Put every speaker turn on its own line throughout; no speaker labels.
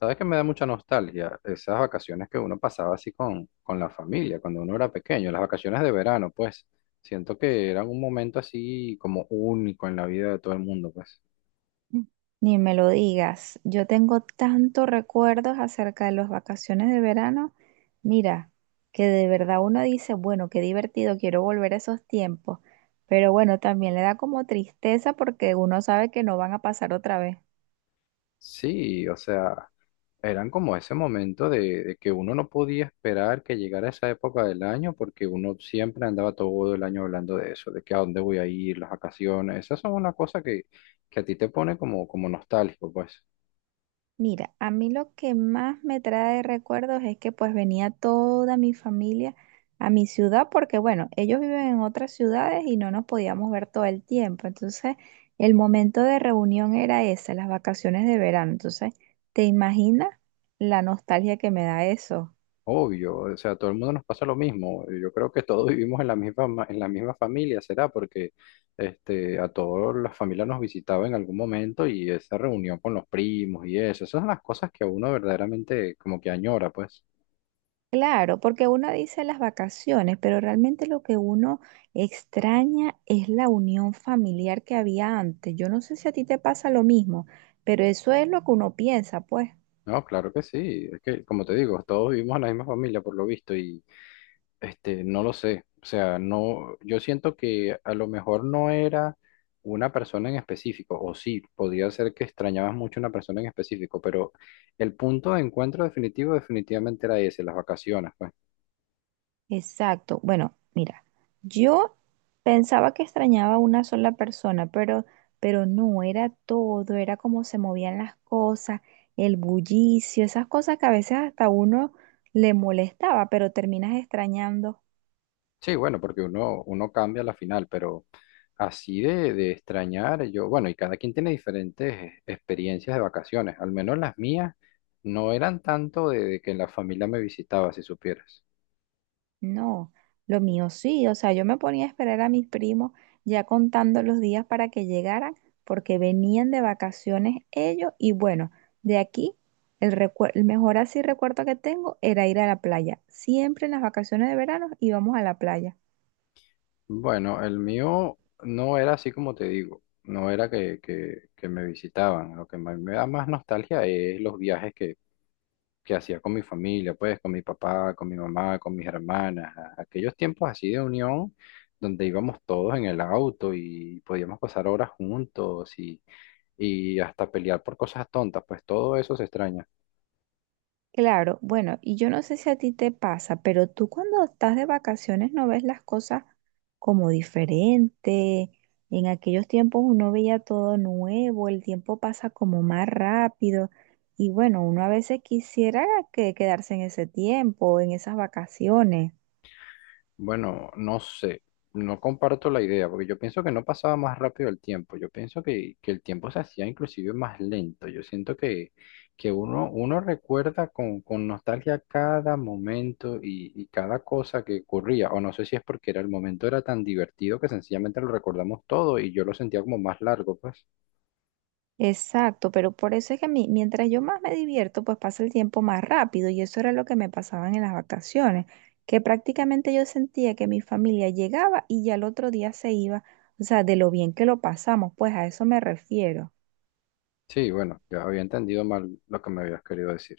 Sabes que me da mucha nostalgia esas vacaciones que uno pasaba así con la familia, cuando uno era pequeño, las vacaciones de verano, pues siento que eran un momento así como único en la vida de todo el mundo, pues.
Ni me lo digas. Yo tengo tantos recuerdos acerca de las vacaciones de verano. Mira, que de verdad uno dice, bueno, qué divertido, quiero volver a esos tiempos. Pero bueno, también le da como tristeza porque uno sabe que no van a pasar otra vez.
Sí, o sea, eran como ese momento de que uno no podía esperar que llegara esa época del año porque uno siempre andaba todo el año hablando de eso, de que a dónde voy a ir, las vacaciones, esas son una cosa que a ti te pone como nostálgico, pues.
Mira, a mí lo que más me trae recuerdos es que pues venía toda mi familia a mi ciudad porque bueno, ellos viven en otras ciudades y no nos podíamos ver todo el tiempo. Entonces, el momento de reunión era ese, las vacaciones de verano. Entonces, ¿te imaginas la nostalgia que me da eso?
Obvio, o sea, a todo el mundo nos pasa lo mismo. Yo creo que todos vivimos en la misma familia, será porque este, a todas las familias nos visitaba en algún momento y esa reunión con los primos y eso, esas son las cosas que a uno verdaderamente como que añora, pues.
Claro, porque uno dice las vacaciones, pero realmente lo que uno extraña es la unión familiar que había antes. Yo no sé si a ti te pasa lo mismo, pero eso es lo que uno piensa, pues.
No, claro que sí. Es que, como te digo, todos vivimos en la misma familia por lo visto. Este, no lo sé. O sea, no, yo siento que a lo mejor no era una persona en específico, o sí, podría ser que extrañabas mucho una persona en específico, pero el punto de encuentro definitivo definitivamente era ese, las vacaciones, pues.
Exacto. Bueno, mira, yo pensaba que extrañaba a una sola persona, pero no, era todo, era cómo se movían las cosas, el bullicio, esas cosas que a veces hasta uno le molestaba, pero terminas extrañando.
Sí, bueno, porque uno cambia la final, pero así de extrañar, yo, bueno, y cada quien tiene diferentes experiencias de vacaciones, al menos las mías no eran tanto de que la familia me visitaba, si supieras.
No, lo mío sí, o sea, yo me ponía a esperar a mis primos ya contando los días para que llegaran, porque venían de vacaciones ellos y bueno, de aquí el mejor así recuerdo que tengo era ir a la playa. Siempre en las vacaciones de verano íbamos a la playa.
Bueno, el mío no era así como te digo, no era que me visitaban, lo que me da más nostalgia es los viajes que hacía con mi familia, pues con mi papá, con mi mamá, con mis hermanas, aquellos tiempos así de unión donde íbamos todos en el auto y podíamos pasar horas juntos y hasta pelear por cosas tontas, pues todo eso se extraña.
Claro, bueno, y yo no sé si a ti te pasa, pero tú cuando estás de vacaciones no ves las cosas como diferente. En aquellos tiempos uno veía todo nuevo, el tiempo pasa como más rápido y bueno, uno a veces quisiera que quedarse en ese tiempo, en esas vacaciones.
Bueno, no sé, no comparto la idea, porque yo pienso que no pasaba más rápido el tiempo, yo pienso que el tiempo se hacía inclusive más lento, yo siento que uno recuerda con nostalgia cada momento y cada cosa que ocurría, o no sé si es porque era el momento era tan divertido que sencillamente lo recordamos todo y yo lo sentía como más largo, pues.
Exacto, pero por eso es que mientras yo más me divierto, pues pasa el tiempo más rápido y eso era lo que me pasaba en las vacaciones, que prácticamente yo sentía que mi familia llegaba y ya el otro día se iba, o sea, de lo bien que lo pasamos, pues a eso me refiero.
Sí, bueno, yo había entendido mal lo que me habías querido decir.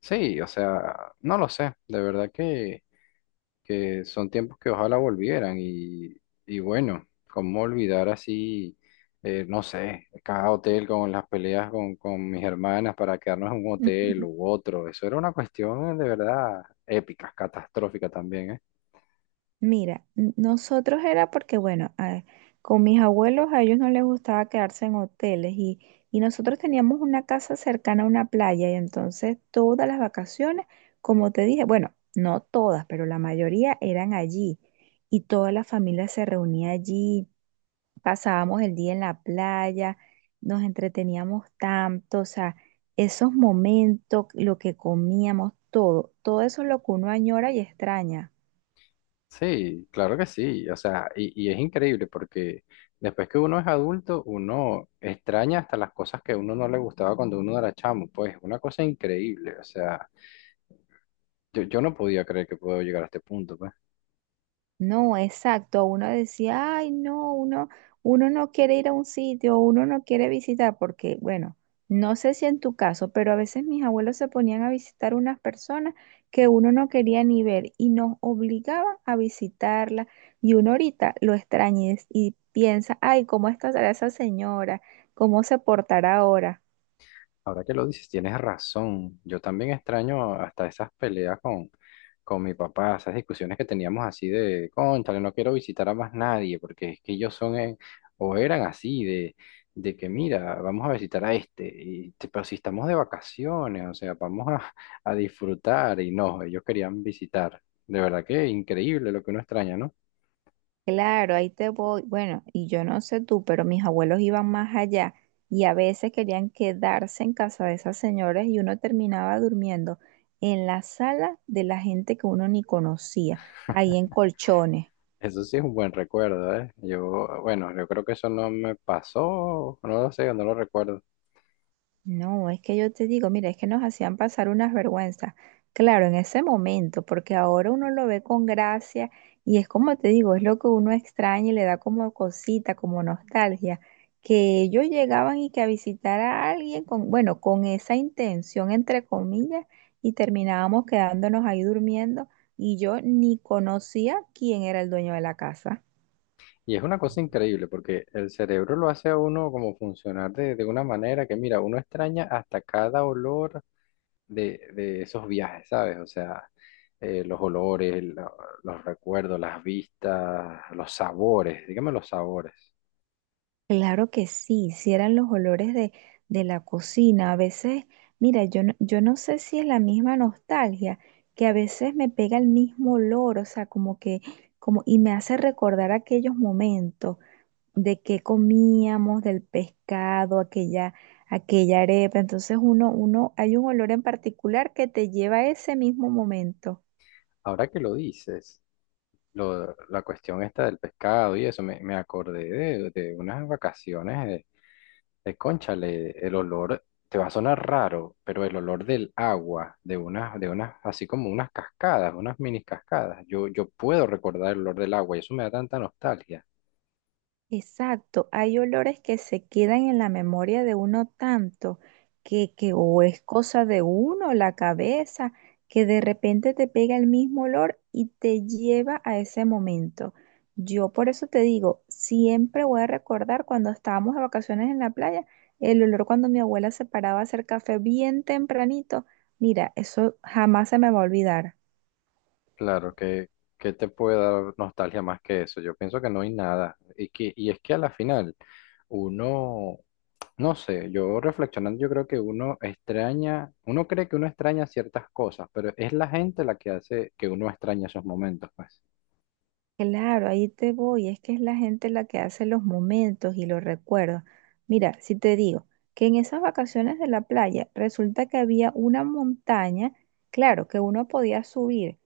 Sí, o sea, no lo sé, de verdad que son tiempos que ojalá volvieran y bueno, cómo olvidar así, no sé, cada hotel con las peleas con mis hermanas para quedarnos en un hotel u otro, eso era una cuestión de verdad épica, catastrófica también, ¿eh?
Mira, nosotros era porque, bueno, con mis abuelos a ellos no les gustaba quedarse en hoteles y nosotros teníamos una casa cercana a una playa y entonces todas las vacaciones, como te dije, bueno, no todas, pero la mayoría eran allí y toda la familia se reunía allí, pasábamos el día en la playa, nos entreteníamos tanto, o sea, esos momentos, lo que comíamos, todo, todo eso es lo que uno añora y extraña.
Sí, claro que sí, o sea, y es increíble porque después que uno es adulto, uno extraña hasta las cosas que a uno no le gustaba cuando uno era chamo, pues una cosa increíble, o sea, yo no podía creer que puedo llegar a este punto, pues.
No, exacto. Uno decía, ay, no, uno no quiere ir a un sitio, uno no quiere visitar, porque, bueno, no sé si en tu caso, pero a veces mis abuelos se ponían a visitar unas personas que uno no quería ni ver y nos obligaban a visitarla. Y uno ahorita lo extraña y piensa, ay, ¿cómo estará esa señora? ¿Cómo se portará ahora?
Ahora que lo dices, tienes razón. Yo también extraño hasta esas peleas con mi papá, esas discusiones que teníamos así de, cónchale, no quiero visitar a más nadie, porque es que ellos son o eran así, de que mira, vamos a visitar a este, y, pero si estamos de vacaciones, o sea, vamos a, a disfrutar, y no, ellos querían visitar. De verdad que increíble lo que uno extraña, ¿no?
Claro, ahí te voy. Bueno, y yo no sé tú, pero mis abuelos iban más allá y a veces querían quedarse en casa de esas señoras y uno terminaba durmiendo en la sala de la gente que uno ni conocía, ahí en colchones.
Eso sí es un buen recuerdo, ¿eh? Yo, bueno, yo creo que eso no me pasó, no lo sé, no lo recuerdo.
No, es que yo te digo, mira, es que nos hacían pasar unas vergüenzas. Claro, en ese momento, porque ahora uno lo ve con gracia y es como te digo, es lo que uno extraña y le da como cosita, como nostalgia, que ellos llegaban y que a visitar a alguien con, bueno, con esa intención, entre comillas, y terminábamos quedándonos ahí durmiendo y yo ni conocía quién era el dueño de la casa.
Y es una cosa increíble porque el cerebro lo hace a uno como funcionar de una manera que, mira, uno extraña hasta cada olor de esos viajes, ¿sabes? O sea, los olores, los recuerdos, las vistas, los sabores, dígame los sabores.
Claro que sí, si eran los olores de la cocina. A veces, mira, yo no sé si es la misma nostalgia, que a veces me pega el mismo olor, o sea, como que, como, y me hace recordar aquellos momentos de que comíamos, del pescado, aquella, aquella arepa. Entonces uno, hay un olor en particular que te lleva a ese mismo momento.
Ahora que lo dices, la cuestión esta del pescado y eso, me acordé de unas vacaciones de cónchale, el olor, te va a sonar raro, pero el olor del agua, de unas así como unas cascadas, unas mini cascadas. Yo puedo recordar el olor del agua y eso me da tanta nostalgia.
Exacto, hay olores que se quedan en la memoria de uno tanto que o es cosa de uno, la cabeza, que de repente te pega el mismo olor y te lleva a ese momento. Yo por eso te digo, siempre voy a recordar cuando estábamos de vacaciones en la playa, el olor cuando mi abuela se paraba a hacer café bien tempranito. Mira, eso jamás se me va a olvidar.
Claro que te puede dar nostalgia más que eso. Yo pienso que no hay nada. Y que, y es que a la final, uno, no sé, yo reflexionando, yo creo que uno extraña, uno cree que uno extraña ciertas cosas, pero es la gente la que hace que uno extraña esos momentos, pues.
Claro, ahí te voy. Es que es la gente la que hace los momentos y los recuerdos. Mira, si te digo que en esas vacaciones de la playa resulta que había una montaña, claro, que uno podía subir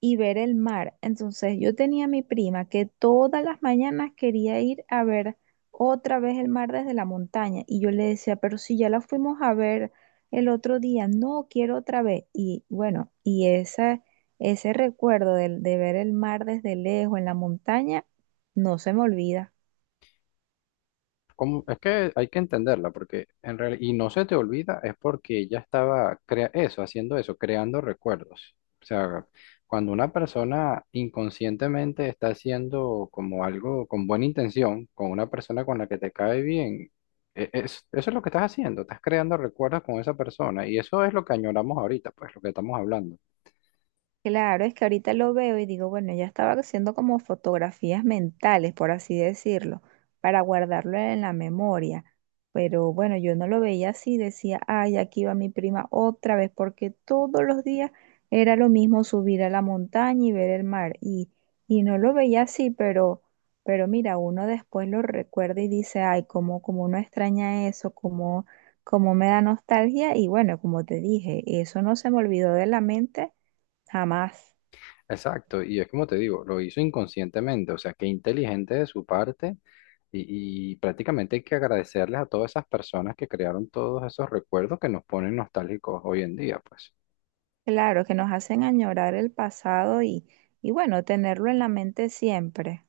y ver el mar. Entonces yo tenía a mi prima que todas las mañanas quería ir a ver otra vez el mar desde la montaña. Y yo le decía, pero si ya la fuimos a ver el otro día, no quiero otra vez. Y bueno, y esa ese recuerdo de ver el mar desde lejos en la montaña no se me olvida.
Es que hay que entenderla, porque en realidad, y no se te olvida, es porque ella estaba crea eso, haciendo eso, creando recuerdos. O sea, cuando una persona inconscientemente está haciendo como algo con buena intención, con una persona con la que te cae bien, eso es lo que estás haciendo, estás creando recuerdos con esa persona, y eso es lo que añoramos ahorita, pues lo que estamos hablando.
Claro, es que ahorita lo veo y digo, bueno, ella estaba haciendo como fotografías mentales, por así decirlo, para guardarlo en la memoria. Pero bueno, yo no lo veía así, decía, ay, aquí va mi prima otra vez, porque todos los días era lo mismo subir a la montaña y ver el mar. Y no lo veía así, pero mira, uno después lo recuerda y dice, ay, cómo, cómo uno extraña eso, cómo, cómo me da nostalgia. Y bueno, como te dije, eso no se me olvidó de la mente jamás.
Exacto, y es como te digo, lo hizo inconscientemente, o sea, qué inteligente de su parte y prácticamente hay que agradecerles a todas esas personas que crearon todos esos recuerdos que nos ponen nostálgicos hoy en día, pues.
Claro, que nos hacen añorar el pasado y bueno, tenerlo en la mente siempre.